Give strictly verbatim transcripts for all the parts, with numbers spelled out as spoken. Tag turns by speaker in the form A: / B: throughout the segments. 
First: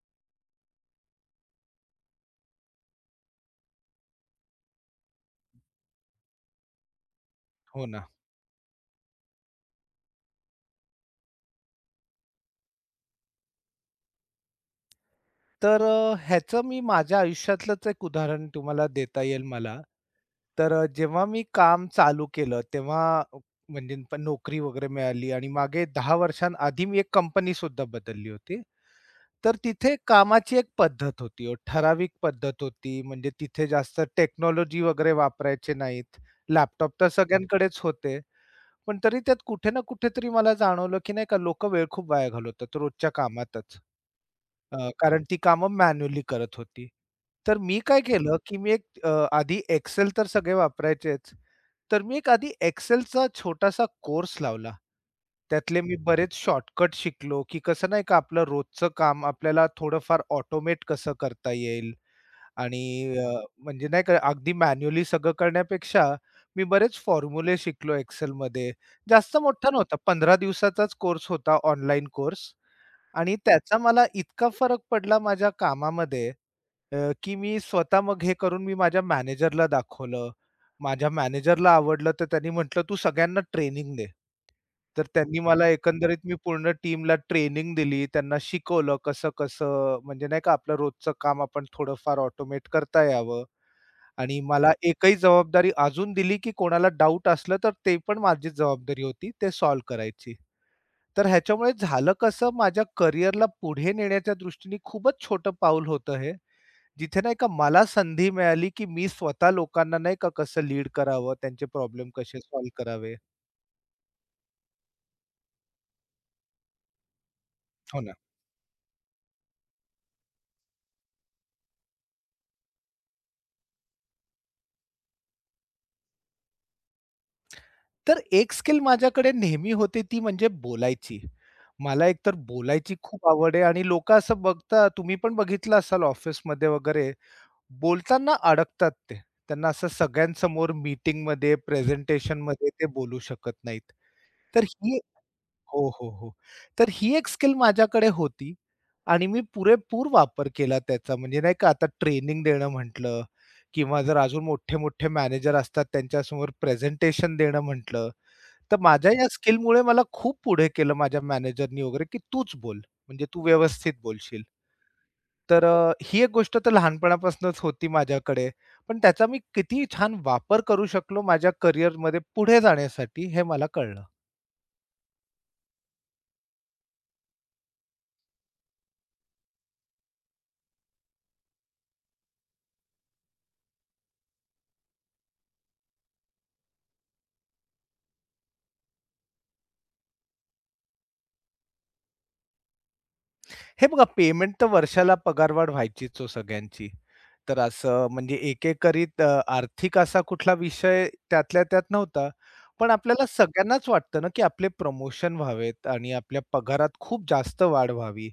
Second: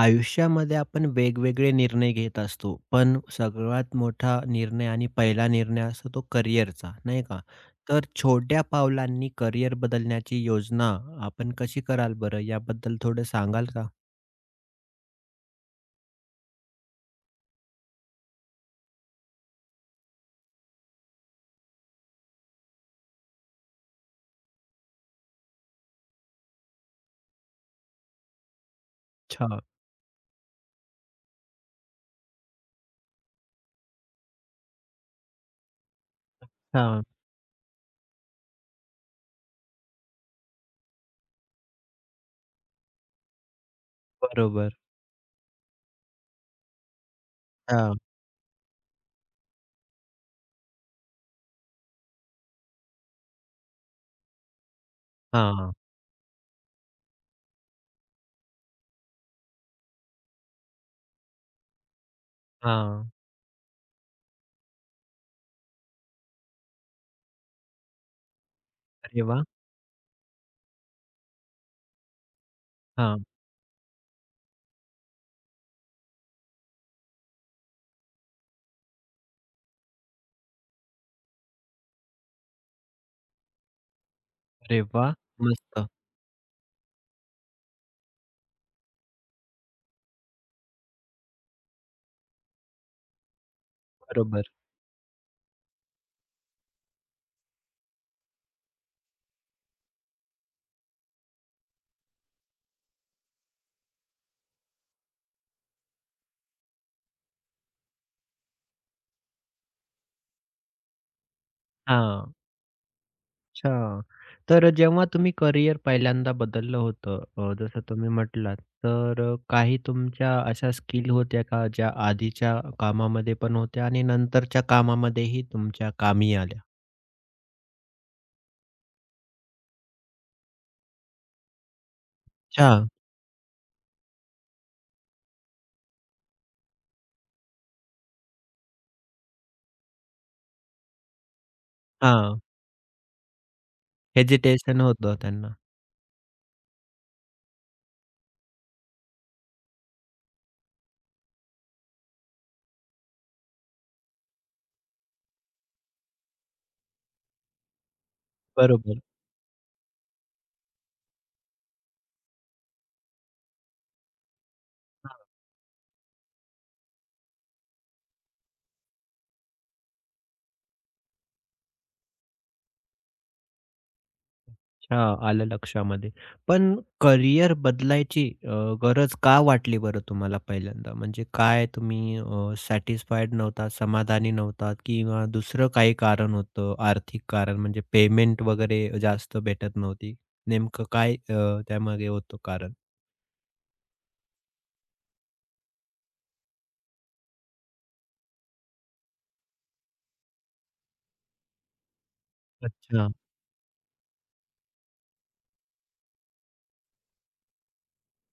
A: आयुष्यामध्ये आपण वेगवेगळे निर्णय घेत असतो. पण सगळ्यात मोठा निर्णय आणि पहिला निर्णय असतो तो करिअरचा, नाही का?
B: हो
A: तर
B: ना.
A: छोट्या पावलांनी करिअर बदलण्याची योजना आपण कशी कराल बरं? याबद्दल थोडं सांगाल का?
B: तर अ, ह्याचं मी माझ्या आयुष्यातलंच एक उदाहरण तुम्हाला देता येईल मला. तर अ, जेव्हा मी काम चालू केलं तेव्हा अ, म्हणजे पण नोकरी वगैरे मिळाली आणि मागे दहा वर्षांआधी मी एक कंपनी सुद्धा बदलली होती. तर
A: अच्छा.
B: तिथे कामाची एक पद्धत होती हो, ठराविक पद्धत होती. म्हणजे तिथे जास्त टेक्नॉलॉजी वगैरे वापरायचे नाहीत. लॅपटॉप
A: हां.
B: तर सगळ्यांकडेच होते. पण तरी त्यात कुठे ना कुठेतरी मला जाणवलं, की नाही का लोकं वेळ खूप वाया घालवतात रोजच्या कामातच.
A: बरोबर.
B: अ, कारण ती कामं मॅन्युअली करत होती. तर मी
A: हां.
B: काय केलं, की मी एक अ, आधी Excel तर सगळे वापरायचेच. तर मी एक आधी Excelचा छोटासा कोर्स लावला.
A: हां.
B: त्यातले मी बरेच शॉर्टकट शिकलो, की कसं नाही का आपलं रोजचं काम आपल्याला थोडंफार ऑटोमेट कसं करता येईल. आणि
A: हां.
B: अ, म्हणजे नाही का अगदी मॅन्युअली सगळं करण्यापेक्षा मी बरेच फॉर्म्युले शिकलो Excelमध्ये.
A: अरे
B: जास्त
A: वाह!
B: मोठा नव्हता, पंधरा दिवसाचाच कोर्स होता ऑनलाईन कोर्स
A: हां.
B: आणि त्याचा मला इतका फरक पडला माझ्या कामामध्ये, अ, की मी स्वतः मग हे करून मी माझ्या मॅनेजरला दाखवलं. माझ्या मॅनेजरला आवडलं, तर त्यांनी म्हटलं, "तू सगळ्यांना ट्रेनिंग दे."
A: अरे
B: तर
A: वाह!
B: त्यांनी मला
A: मस्त.
B: एकंदरीत मी पूर्ण टीमला ट्रेनिंग दिली. त्यांना शिकवलं कसं-कसं म्हणजे नाही का आपलं रोजचं काम आपण थोडंफार ऑटोमेट करता यावं आणि
A: बरोबर.
B: मला एकही जबाबदारी अजून दिली, की कोणाला डाउट असलं तर ते पण माझीच जबाबदारी होती ते सॉल्व्ह करायची. तर ह्याच्यामुळे झालं कसं माझ्या करिअरला पुढे नेण्याच्या दृष्टीने खूपच छोटं पाऊल होतं हे. जिथे नाही का मला संधी मिळाली, की मी स्वतः लोकांना नाही का कसं लीड करावं, त्यांचे प्रॉब्लेम
A: हां.
B: कसे सॉल्व्ह करावे.
A: अच्छा. तर जेव्हा तुम्ही करियर पहिल्यांदा बदललं होतं, अ, जसं
B: हो
A: तुम्ही
B: ना.
A: म्हटलात, तर अ, काही तुमच्या अशा स्किल होत्या का, ज्या आधीच्या कामामध्ये पण होत्या आणि नंतरच्या कामामध्येही तुमच्या कामी आल्या?
B: तर एक स्किल माझ्याकडे नेहमी होते ती म्हणजे बोलायची. मला एकतर
A: अच्छा.
B: बोलायची खूप आवड आहे आणि लोकं असं बघतात, तुम्ही पण बघितलं असाल ऑफिसमध्ये वगैरे, बोलताना अडकतात ते. त्यांना असं सगळ्यांसमोर मीटिंगमध्ये,
A: हां.
B: प्रेझेंटेशनमध्ये ते बोलू शकत नाहीत. तर
A: हेजिटेशन
B: ही
A: होतं त्यांना.
B: हो, हो, हो. तर ही एक स्किल माझ्याकडे होती आणि मी पुरेपूर वापर केला त्याचा. म्हणजे नाही का आता ट्रेनिंग देणं म्हटलं किंवा जर अजून मोठे-मोठे मॅनेजर असतात त्यांच्यासमोर प्रेझेंटेशन देणं म्हटलं, तर
A: बरोबर.
B: माझ्या या स्किलमुळे मला खूप पुढे केलं माझ्या मॅनेजरनी वगैरे, की "तूच बोल, म्हणजे तू व्यवस्थित बोलशील." तर अ, ही एक गोष्ट तर लहानपणापासूनच होती माझ्याकडे. पण त्याचा मी किती छान वापर करू शकलो माझ्या करिअरमध्ये पुढे जाण्यासाठी हे मला कळलं.
A: हां, आलं लक्षामध्ये. पण करियर बदलायची अ, गरज का वाटली बरं तुम्हाला पहिल्यांदा? म्हणजे काय तुम्ही अ, सॅटिस्फाईड नव्हता, समाधानी नव्हतात किंवा दुसरं काही कारण होतं, आर्थिक कारण म्हणजे पेमेंट वगैरे जास्त भेटत नव्हती? नेमकं काय अ, त्यामागे होतं कारण?
B: हे बघा पेमेंट तर वर्षाला पगारवाढ व्हायचीच हो सगळ्यांची. तर असं म्हणजे एकेकरीत अ, आर्थिक असा कुठला विषय त्यातल्या त्यात नव्हता. पण
A: अच्छा.
B: आपल्याला सगळ्यांनाच वाटतं ना, की आपले प्रमोशन व्हावेत आणि आपल्या पगारात खूप जास्त वाढ व्हावी.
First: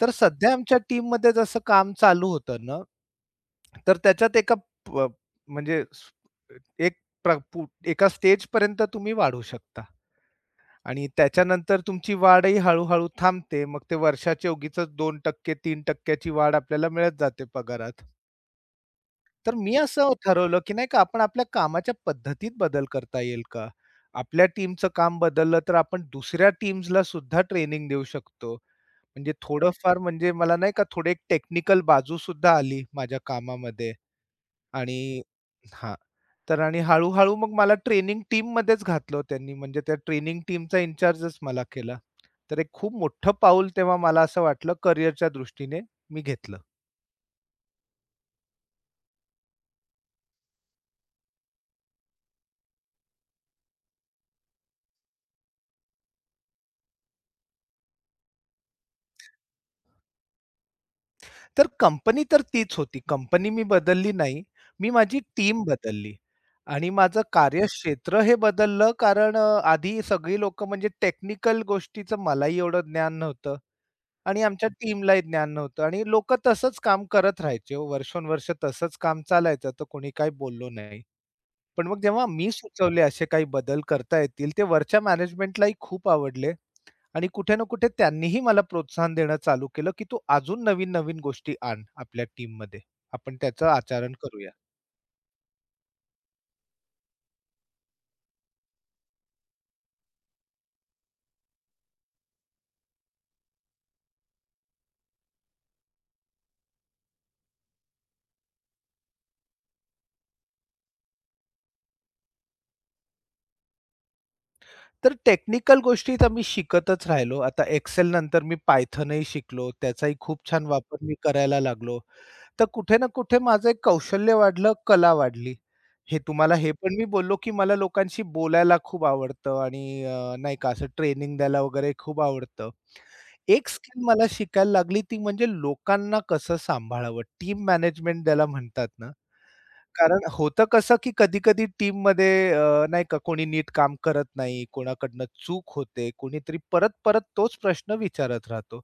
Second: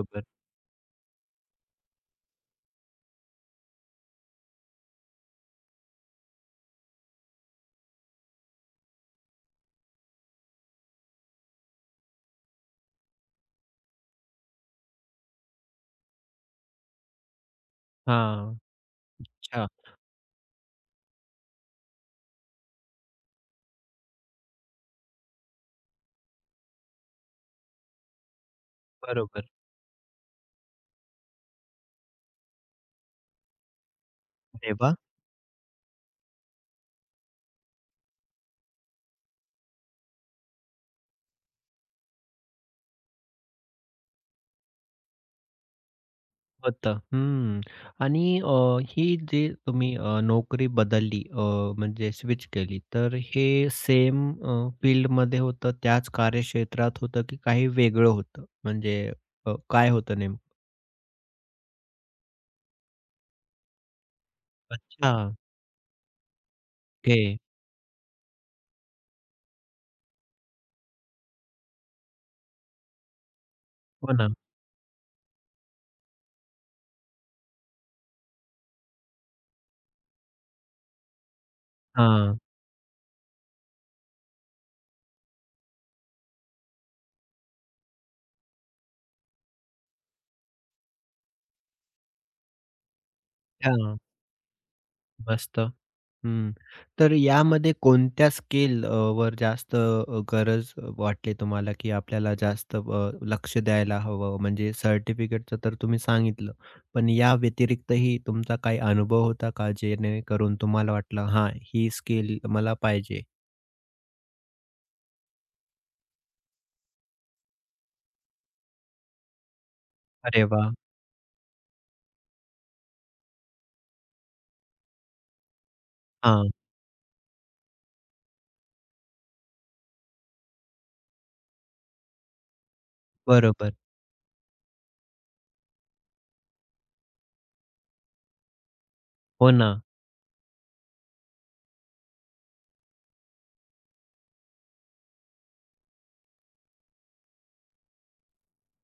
B: तर सध्या आमच्या टीममध्ये जसं काम चालू होतं ना, तर त्याच्यात एका प म्हणजे स- एक प्र पु एका स्टेजपर्यंत तुम्ही वाढू शकता. आणि त्याच्यानंतर तुमची वाढही हळू-हळू थांबते. मग ते वर्षाच्या उगीचच दोन टक्के तीन टक्के ची वाढ आपल्याला मिळत जाते पगारात.
A: हां.
B: तर
A: अच्छा.
B: मी असं ठरवलं, की नाही का आपण आपल्या कामाच्या पद्धतीत बदल करता येईल का? आपल्या टीमचं काम बदललं तर आपण दुसऱ्या टीम्सला सुद्धा ट्रेनिंग देऊ शकतो. म्हणजे
A: बरोबर.
B: थोडंफार म्हणजे मला नाही का थोडी एक टेक्निकल बाजूसुद्धा आली माझ्या कामामध्ये.
A: अरे वाह!
B: आणि हां. तर आणि हळू-हळू मग मला ट्रेनिंग टीममध्येच घातलं त्यांनी. म्हणजे त्या ट्रेनिंग टीमचा इन्चार्जच मला केला. तर एक खूप मोठं पाऊल तेव्हा मला असं वाटलं करिअरच्या दृष्टीने मी घेतलं.
A: होतं. हं. आणि अ, ही जी तुम्ही अ, नोकरी बदलली अ, म्हणजे स्विच केली, तर हे सेम अ, फील्डमध्ये होतं, त्याच कार्यक्षेत्रात होतं, की काही वेगळं होतं? म्हणजे अ, काय होतं नेमकं?
B: तर कंपनी तर तीच होती. कंपनी मी बदलली नाही. मी
A: अच्छा.
B: माझी टीम बदलली आणि माझं
A: ओके.
B: कार्यक्षेत्र हे बदललं कारण अ, आधी सगळी लोकं म्हणजे टेक्निकल गोष्टीचं मलाही एवढं ज्ञान नव्हतं.
A: हो ना.
B: आणि आमच्या टीमलाही ज्ञान नव्हतं आणि लोकं तसंच काम करत राहायचे हो. वर्षोनवर्ष तसंच काम चालायचं, तर कोणी काही बोललो नाही. पण मग जेव्हा
A: हां.
B: मी सुचवले असे काही बदल करता येतील, ते वरच्या मॅनेजमेंटलाही खूप आवडले आणि कुठे ना कुठे त्यांनीही मला प्रोत्साहन देणं चालू केलं, की "तू अजून नवीन-नवीन गोष्टी आण आपल्या टीममध्ये. आपण त्याचं
A: हां.
B: आचरण करूया."
A: मस्त. हं. तर यामध्ये कोणत्या स्किल अ, वर जास्त अ, गरज वाटली तुम्हाला, की आपल्याला जास्त अ, लक्ष द्यायला हवं? म्हणजे सर्टिफिकेटचं तर तुम्ही सांगितलं. पण या व्यतिरिक्तही तुमचा काही अनुभव होता का? जेणेकरून तुम्हाला वाटलं, "हां, ही स्किल मला पाहिजे."
B: तर टेक्निकल गोष्टी तर मी शिकतच राहिलो. आता Excel नंतर मी Pythonही शिकलो. त्याचाही खूप
A: अरे
B: छान
A: वाह!
B: वापर मी करायला लागलो. तर कुठे ना कुठे माझं एक कौशल्य वाढलं, कला वाढली. हे
A: हां,
B: तुम्हाला हे पण मी बोललो, की मला लोकांशी बोलायला खूप आवडतं आणि अ, नाही का असं ट्रेनिंग द्यायला वगैरे खूप आवडतं. एक
A: बरोबर.
B: स्किल मला शिकायला लागली ती म्हणजे लोकांना कसं सांभाळावं, टीम मॅनेजमेंट ज्याला म्हणतात ना.
A: हो ना.
B: कारण होतं कसं, की कधी-कधी टीममध्ये अ, नाही का कोणी नीट काम करत नाही, कोणाकडनं चूक होते, कोणीतरी परत-परत तोच प्रश्न विचारत राहतो.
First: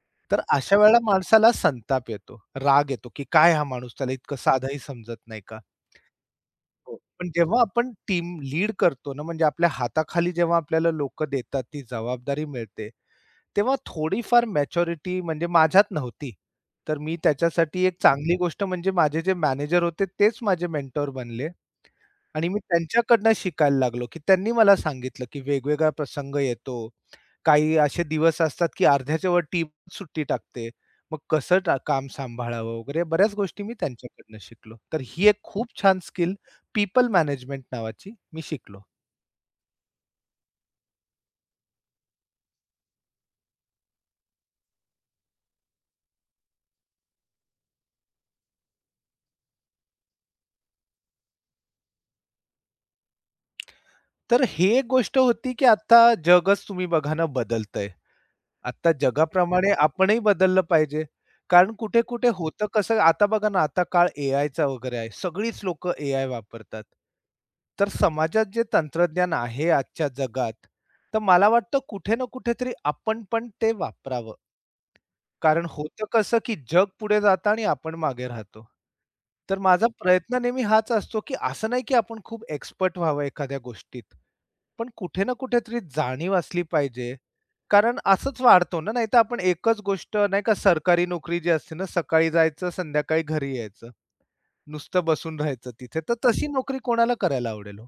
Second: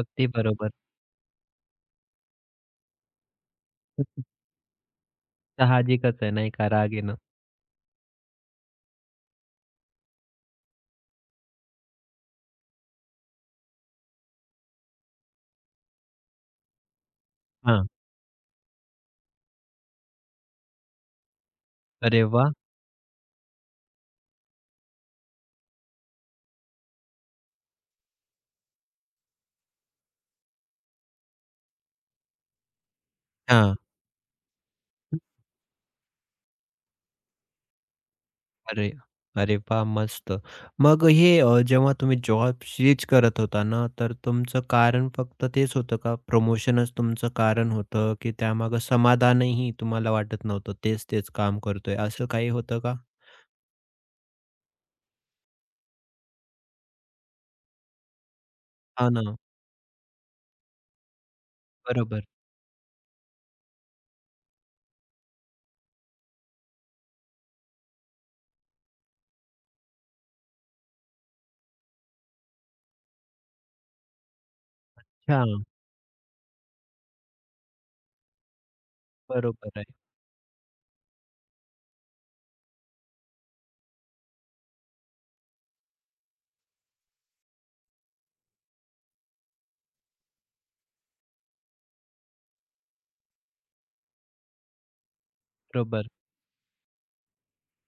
A: अगदी
B: तर
A: बरोबर.
B: अशा वेळेला माणसाला संताप येतो, राग येतो, की काय हा माणूस त्याला इतकं साधंही समजत नाही का?
A: साहजिकच आहे नाही का, राग
B: हो.
A: येणं.
B: पण जेव्हा आपण टीम लीड करतो ना, म्हणजे आपल्या हाताखाली जेव्हा आपल्याला लोकं देतात, ती जबाबदारी मिळते, तेव्हा थोडीफार मॅच्युरिटी म्हणजे माझ्यात नव्हती. तर मी त्याच्यासाठी
A: हां.
B: एक चांगली गोष्ट म्हणजे माझे जे मॅनेजर होते तेच माझे मेंटॉर बनले
A: अरे
B: आणि
A: वाह!
B: मी त्यांच्याकडनं शिकायला लागलो, की त्यांनी मला सांगितलं, की वेगवेगळा प्रसंग येतो. काही असे दिवस असतात, की अर्ध्याच्या वर टीम सुट्टी टाकते. मग कसं टा काम सांभाळावं वगैरे बऱ्याच गोष्टी मी
A: हां.
B: त्यांच्याकडनं शिकलो. तर ही एक खूप छान स्किल पीपल management नावाची मी शिकलो.
A: अरे, अरे वाह! मस्त. मग हे अ, जेव्हा तुम्ही जॉब स्विच करत होता ना, तर तुमचं कारण फक्त तेच होतं का? प्रमोशनच तुमचं कारण होतं, की त्यामागे समाधानही तुम्हाला वाटत नव्हतं, तेच-तेच काम करतोय, असं काही होतं का?
B: तर हे एक गोष्ट होती, की आता जगच तुम्ही बघा ना बदलतंय. आता
A: हां ना.
B: जगाप्रमाणे आपणही बदललं पाहिजे. कारण
A: बरोबर.
B: कुठे-कुठे होतं कसं, आता बघा ना, आता काळ एआयचा वगैरे आहे. सगळीच लोकं एआय वापरतात. तर समाजात जे तंत्रज्ञान आहे आजच्या जगात, तर मला वाटतं कुठे ना कुठेतरी आपण पण ते वापरावं.
A: हां,
B: कारण होतं कसं, की जग पुढे जातं आणि आपण मागे राहतो. तर
A: बरोबर आहे.
B: माझा प्रयत्न नेहमी हाच असतो, की असं नाही, की आपण खूप एक्सपर्ट व्हावं एखाद्या गोष्टीत. पण कुठे ना कुठेतरी जाणीव असली पाहिजे. कारण असंच वाढतो ना, नाहीतर आपण एकच गोष्ट नाही का सरकारी नोकरी जी असते ना, सकाळी जायचं, संध्याकाळी घरी यायचं. नुसतं बसून राहायचं तिथे.
A: बरोबर.
B: तर तशी नोकरी कोणाला करायला आवडेल हो?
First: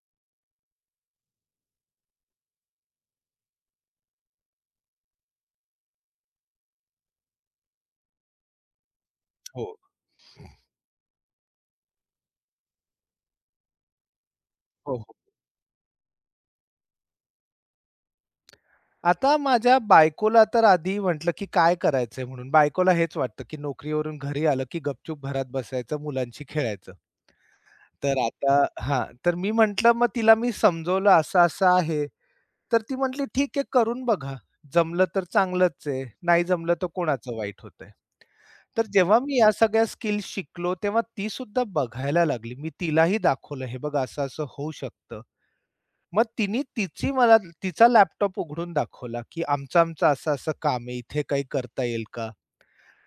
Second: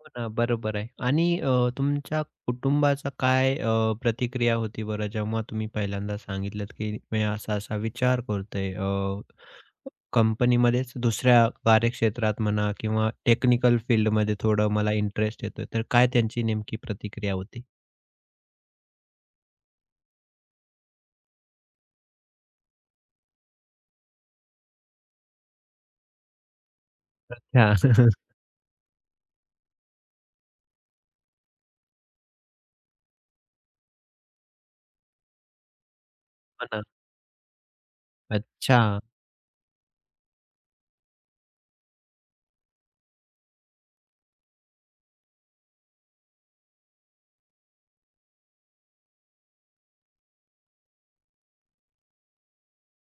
A: हो ना, बरोबर आहे. आणि अ, तुमच्या कुटुंबाचा काय अ, प्रतिक्रिया होती बरं जेव्हा तुम्ही पहिल्यांदा सांगितलत, की मी असा-असा विचार करतोय अ,
B: हो.
A: कंपनीमध्येच दुसऱ्या कार्यक्षेत्रात म्हणा किंवा टेक्निकल फील्डमध्ये थोडं मला
B: हो, हो.
A: इंटरेस्ट येतोय. तर काय त्यांची नेमकी प्रतिक्रिया होती?
B: आता माझ्या बायकोला तर आधी म्हटलं, की काय करायचंय म्हणून. बायकोला हेच वाटतं, की नोकरीवरून घरी आलं, की गपचूप घरात बसायचं, मुलांशी खेळायचं.
A: अच्छा.
B: तर आता हां, तर मी म्हटलं, मग तिला मी समजवलं असं-असं आहे. तर ती म्हटली, "ठीक आहे, करून बघा. जमलं तर चांगलंच आहे, नाही
A: हो
B: जमलं
A: ना.
B: तर कोणाचं वाईट होतंय."
A: अच्छा,
B: तर जेव्हा मी या सगळ्या स्किल्स शिकलो, तेव्हा ती सुद्धा बघायला लागली. मी तिलाही दाखवलं, "हे बघ असं-असं होऊ शकतं." मग तिने तिची मला तिचा लॅपटॉप उघडून दाखवला, की आमचं-आमचं असं-असं काम आहे, इथे काही करता येईल का?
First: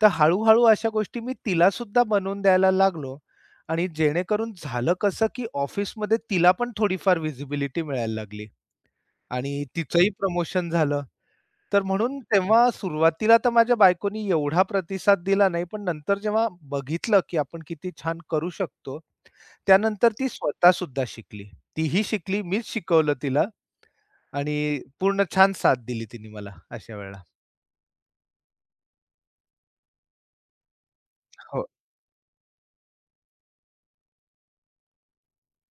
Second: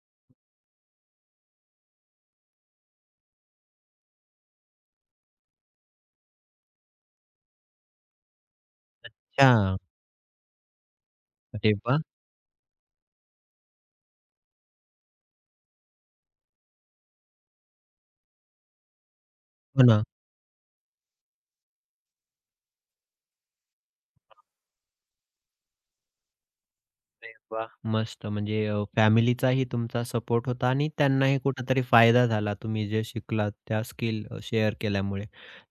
B: तर हळू-हळू अशा गोष्टी मी तिला सुद्धा बनवून द्यायला लागलो आणि जेणेकरून झालं कसं, की ऑफिसमध्ये तिला पण थोडीफार व्हिजिबिलिटी मिळायला लागली आणि
A: अच्छा.
B: तिचंही प्रमोशन झालं.
A: अरे
B: तर
A: वाह!
B: म्हणून तेव्हा सुरुवातीला तर माझ्या बायकोनी एवढा प्रतिसाद दिला नाही, पण नंतर जेव्हा बघितलं, की आपण किती छान करू शकतो,
A: हो ना.
B: त्यानंतर ती स्वतः सुद्धा शिकली. तीही शिकली, मीच शिकवलं तिला आणि पूर्ण छान साथ दिली तिने मला अशा वेळेला.
A: अरे वाह! मस्त म्हणजे अ, फॅमिलीचाही तुमचा सपोर्ट होता आणि त्यांनाही
B: हो,
A: कुठेतरी फायदा झाला तुम्ही जे शिकलात त्या स्किल अ, शेअर केल्यामुळे.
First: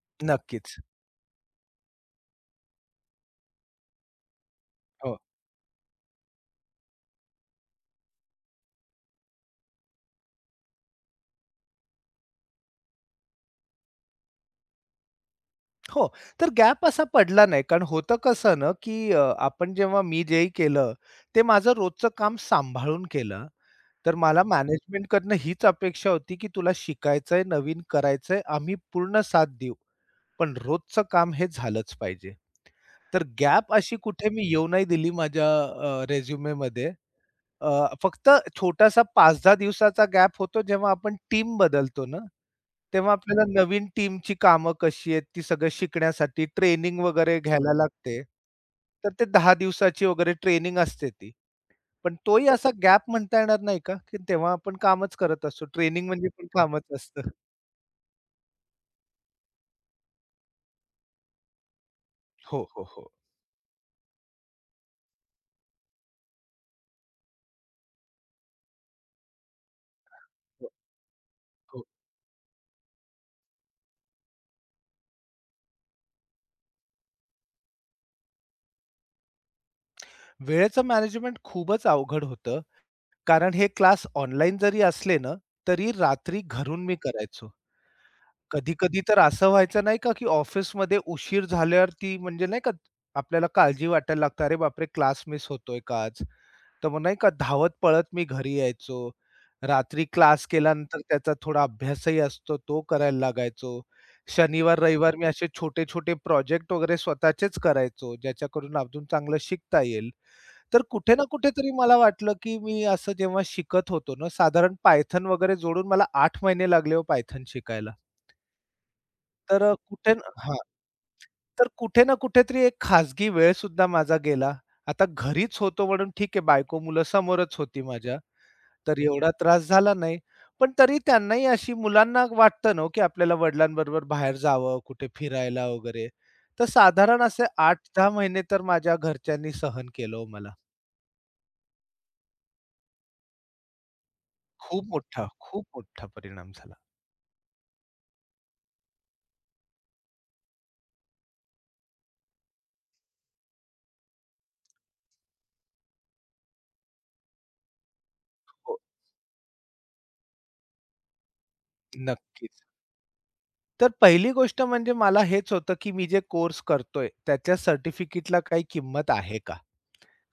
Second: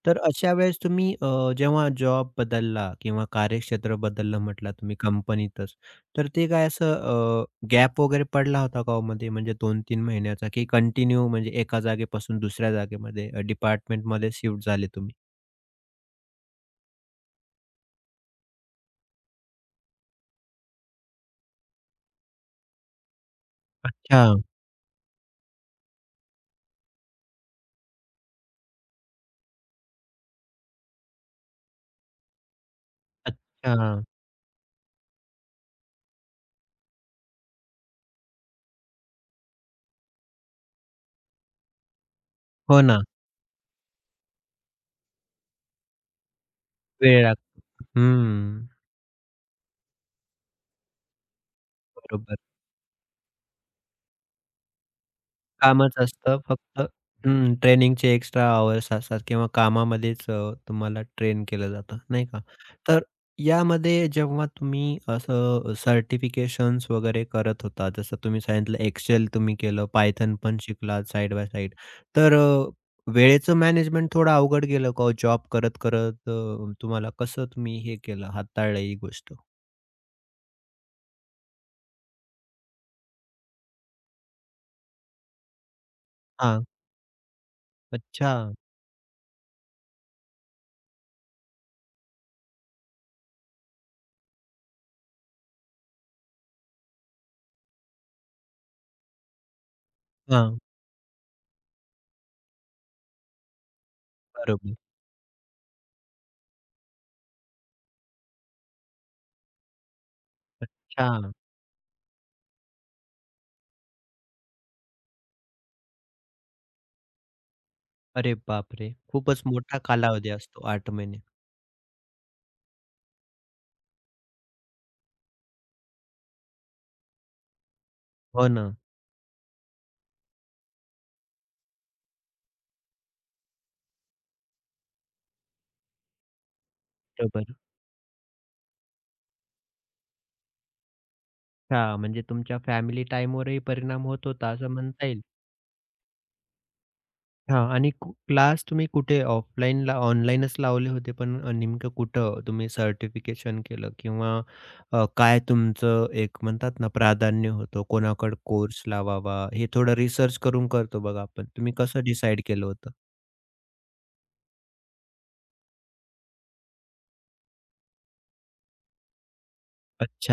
A: तर अशा
B: नक्कीच.
A: वेळेस तुम्ही अ, जेव्हा जॉब बदलला किंवा कार्यक्षेत्र बदललं म्हटला तुम्ही
B: हो.
A: कंपनीतच, तर ते काय असं गॅप वगैरे पडला होता का ओ मध्ये म्हणजे दोन ते तीन महिन्याचा की कंटिन्यू म्हणजे एका जागेपासून दुसऱ्या जागेमध्ये डिपार्टमेंटमध्ये शिफ्ट झाले तुम्ही?
B: हो, तर गॅप असा पडला नाही. कारण होतं कसं ना, की अ, आपण जेव्हा मी जे केलं, ते माझं रोजचं काम सांभाळून केलं. तर
A: अच्छा,
B: मला मॅनेजमेंटकडनं हीच अपेक्षा होती, की तुला शिकायचंय, नवीन करायचंय, आम्ही पूर्ण साथ देऊ. पण रोजचं काम हे झालंच पाहिजे. तर गॅप अशी
A: अच्छा.
B: कुठे मी येऊ नाही दिली माझ्या अ, रिझ्यूममध्ये. अ, फक्त छोटासा पाच ते दहा दिवसाचा गॅप होतो, जेव्हा आपण टीम बदलतो ना,
A: हो ना.
B: तेव्हा आपल्याला नवीन टीमची कामं कशी आहेत, ती सगळं शिकण्यासाठी ट्रेनिंग
A: वेळ
B: वगैरे
A: लागतो.
B: घ्यायला लागते.
A: हं.
B: तर ते दहा दिवसाची वगैरे ट्रेनिंग असते ती. पण
A: बरोबर.
B: तोही असा गॅप म्हणता येणार नाही का, की तेव्हा आपण कामच करत असतो.
A: कामच
B: ट्रेनिंग म्हणजे
A: असतं
B: पण
A: फक्त
B: कामच असतं.
A: हं, ट्रेनिंगचे एक्स्ट्रा अवर्स असतात किंवा कामामध्येच अ, तुम्हाला ट्रेन केलं जातं, नाही का?
B: हो, हो,
A: तर
B: हो.
A: यामध्ये जेव्हा तुम्ही असं सर्टिफिकेशन्स वगैरे करत होता, जसं तुम्ही सांगितलं एक्सेल तुम्ही केलं, पायथन पण
B: हो,
A: शिकलात साइड बाय साइड.
B: हो.
A: तर अ, वेळेचं मॅनेजमेंट थोडं अवघड गेलं का हो जॉब करत-करत अ, तुम्हाला कसं तुम्ही हे केलं हाताळलं ही गोष्ट?
B: वेळेचं मॅनेजमेंट खूपच अवघड होतं, कारण हे क्लास ऑनलाईन जरी असले ना, तरी रात्री
A: हां.
B: घरून मी करायचो.
A: अच्छा.
B: कधी-कधी तर असं व्हायचं नाही का, की ऑफिसमध्ये उशीर झाल्यावर ती म्हणजे नाही का, आपल्याला काळजी वाटायला लागते, "अरे बापरे! क्लास मिस होतोय का आज?" तर मग नाही का धावत-पळत मी घरी यायचो. रात्री क्लास
A: हां.
B: केल्यानंतर त्याचा थोडा अभ्यासही असतो, तो करायला लागायचो.
A: बरोबर.
B: शनिवार, रविवार मी असे छोटे-छोटे प्रोजेक्ट वगैरे स्वतःचेच करायचो, ज्याच्याकडून अजून चांगलं शिकता येईल. तर कुठे ना
A: अच्छा.
B: कुठेतरी मला वाटलं, की मी असं जेव्हा शिकत होतो ना, साधारण पायथन वगैरे जोडून मला आठ महिने लागले हो पायथन शिकायला.
A: अरे बापरे! खूपच
B: तर अ,
A: मोठा
B: कुठे
A: कालावधी
B: ना हां.
A: असतो आठ महिने.
B: तर कुठे ना कुठेतरी एक खाजगी वेळ सुद्धा माझा गेला. आता घरीच होतो म्हणून ठीक आहे बायको मुलं समोरच होती माझ्या,
A: हो ना,
B: तर एवढा त्रास झाला नाही. पण तरी त्यांनाही अशी मुलांना वाटतं ना हो, की आपल्याला वडिलांबरोबर बाहेर जावं, कुठे फिरायला वगैरे. तर साधारण असे
A: बरोबर.
B: आठ ते दहा महिने तर माझ्या घरच्यांनी सहन केलं हो मला.
A: हां, म्हणजे तुमच्या फॅमिली टाईमवरही परिणाम होत होता असं
B: खूप
A: म्हणता येईल.
B: मोठा, खूप मोठा परिणाम झाला.
A: हां आणि कु क्लास तुम्ही कुठे ऑफलाईनला ऑनलाईनच लावले होते, पण अ, नेमकं कुठं तुम्ही सर्टिफिकेशन केलं किंवा अ, काय तुमचं एक म्हणतात ना प्राधान्य होतं, कोणाकडे
B: हो,
A: कोर्स लावावा, हे थोडं रिसर्च करून करतो बघा आपण. तुम्ही कसं डिसाईड
B: नक्कीच.
A: केलं होतं?
B: तर पहिली गोष्ट म्हणजे मला हेच होतं, की मी जे कोर्स करतोय, त्याच्या सर्टिफिकेटला काही किंमत आहे का?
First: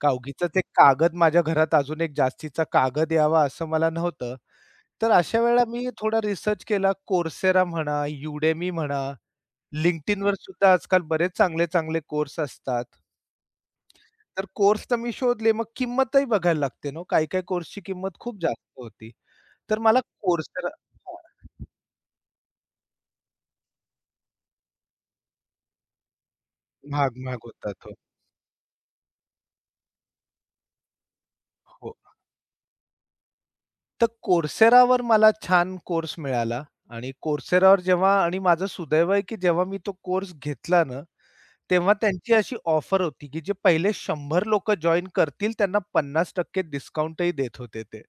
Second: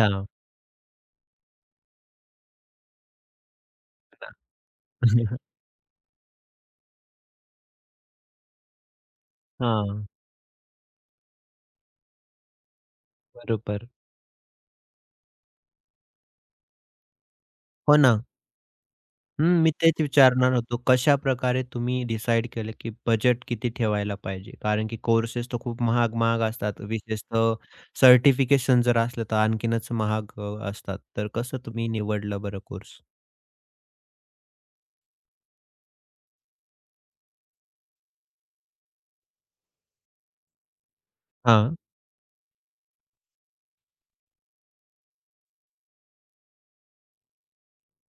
B: का उगीचच एक कागद माझ्या घरात अजून एक जास्तीचा कागद यावा असं मला नव्हतं. तर अशा वेळेला मी थोडा रिसर्च केला. Coursera म्हणा, Udemy म्हणा,
A: हां,
B: LinkedInवर सुद्धा आजकाल बरेच चांगले-चांगले कोर्स असतात.
A: बरोबर.
B: तर कोर्स तर मी शोधले. मग किंमतही बघायला लागते ना हो. काही-काही कोर्सची
A: हो
B: किंमत
A: ना.
B: खूप जास्त होती.
A: हं, मी
B: तर मला
A: तेच विचारणार
B: Coursera
A: होतो. कशाप्रकारे तुम्ही डिसाईड केलं, की बजेट किती ठेवायला पाहिजे? कारण की कोर्सेस तर खूप महाग-महाग असतात.
B: महाग, महाग
A: विशेषतः
B: होतात. हो.
A: सर्टिफिकेशन जर असलं तर आणखीनच महाग अ, असतात. तर कसं तुम्ही
B: हो.
A: निवडलं बरं कोर्स?
B: तर Courseraवर मला छान कोर्स मिळाला आणि Courseraवर जेव्हा आणि माझं सुदैव आहे, की जेव्हा मी तो कोर्स घेतला ना,
A: हां.
B: तेव्हा त्यांची अशी ऑफर होती, की जे पहिले शंभर लोकं जॉइन करतील त्यांना पन्नास टक्के डिस्काउंटही देत होते ते.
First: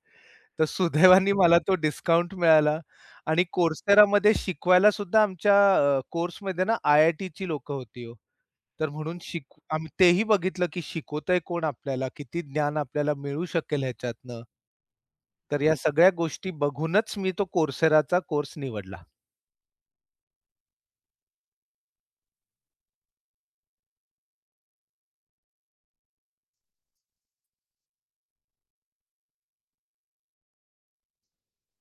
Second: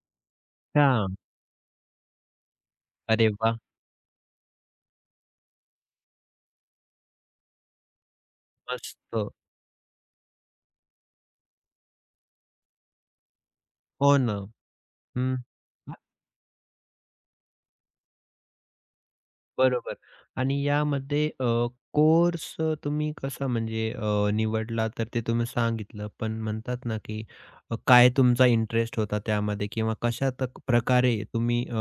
B: तर
A: अच्छा.
B: सुदैवाने मला तो डिस्काउंट मिळाला
A: अरे
B: आणि
A: वाह!
B: Courseraमध्ये शिकवायला सुद्धा आमच्या अ, कोर्समध्ये ना आय-आय-टीची लोक होती हो. तर
A: मस्त.
B: म्हणून शिक आम्ही तेही बघितलं, की शिकवतंय कोण आपल्याला, किती ज्ञान आपल्याला मिळू शकेल
A: हो ना.
B: ह्याच्यातनं.
A: हं.
B: तर या सगळ्या गोष्टी बघूनच मी तो Courseraचा कोर्स निवडला.
A: बरोबर आणि यामध्ये अ, कोर्स तुम्ही कसा म्हणजे अ, निवडला तर ते तुम्ही सांगितलं. पण म्हणतात ना, की अ, काय तुमचा इंटरेस्ट होता त्यामध्ये किंवा कशा तक प्रकारे तुम्ही अ,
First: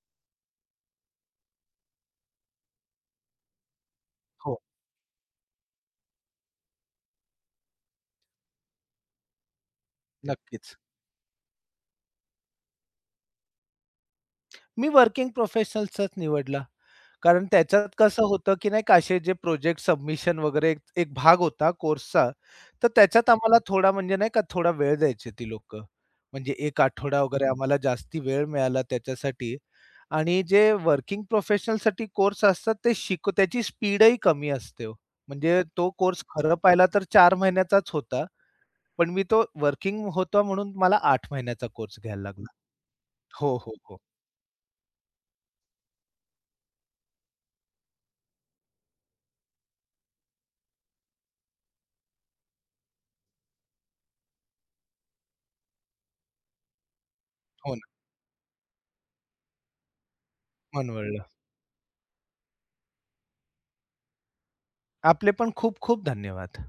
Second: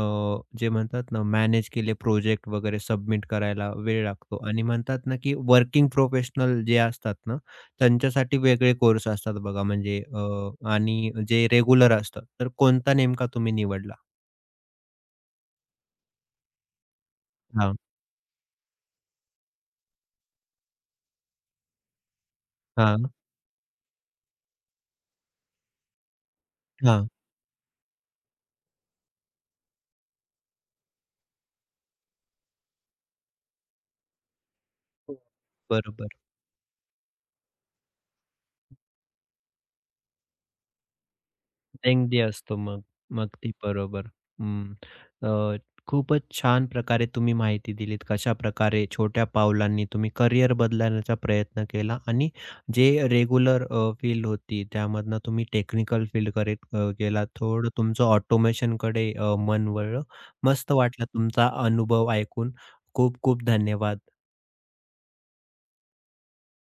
A: जे म्हणतात ना, मॅनेज केले प्रोजेक्ट वगैरे सबमिट करायला वेळ लागतो
B: हो,
A: आणि म्हणतात ना, की वर्किंग प्रोफेशनल जे असतात ना, त्यांच्यासाठी वेगळे कोर्स असतात बघा म्हणजे अ,
B: नक्कीच.
A: आणि जे रेग्युलर असतात. तर कोणता नेमका तुम्ही निवडला?
B: मी वर्किंग प्रोफेशनल्सच निवडला. कारण
A: हां,
B: त्याच्यात कसं होतं, की नाही का असे जे प्रोजेक्ट सबमिशन वगैरे एक एक भाग होता कोर्सचा, तर
A: हां,
B: त्याच्यात आम्हाला थोडा म्हणजे नाही का थोडा वेळ द्यायचे ती लोकं. म्हणजे एक
A: हां.
B: आठवडा वगैरे आम्हाला जास्ती वेळ मिळाला त्याच्यासाठी आणि जे वर्किंग प्रोफेशनलसाठी कोर्स असतात ते शिक त्याची स्पीडही कमी असते हो.
A: हो.
B: म्हणजे तो कोर्स
A: बरोबर.
B: खरं पाहिला तर चार महिन्याचाच होता. पण मी तो वर्किंग होता म्हणून मला आठ महिन्याचा कोर्स
A: लेंदी
B: घ्यायला लागला.
A: असतो मग. मग ती
B: हो, हो, हो.
A: बरोबर. हं. अ, खूपच छान प्रकारे तुम्ही माहिती दिलीत. कशा प्रकारे छोट्या पावलांनी तुम्ही करियर बदलण्याचा प्रयत्न केला आणि जे रेग्युलर फील्ड होती त्यामधनं तुम्ही टेक्निकल फील्डकडे अ, गेला थोडं
B: हो ना.
A: तुमचं ऑटोमेशनकडे अ, मन वळलं. मस्त वाटला
B: मनवळलं.
A: तुमचा अनुभव ऐकून. खूप खूप धन्यवाद.
B: आपले पण खूप खूप धन्यवाद.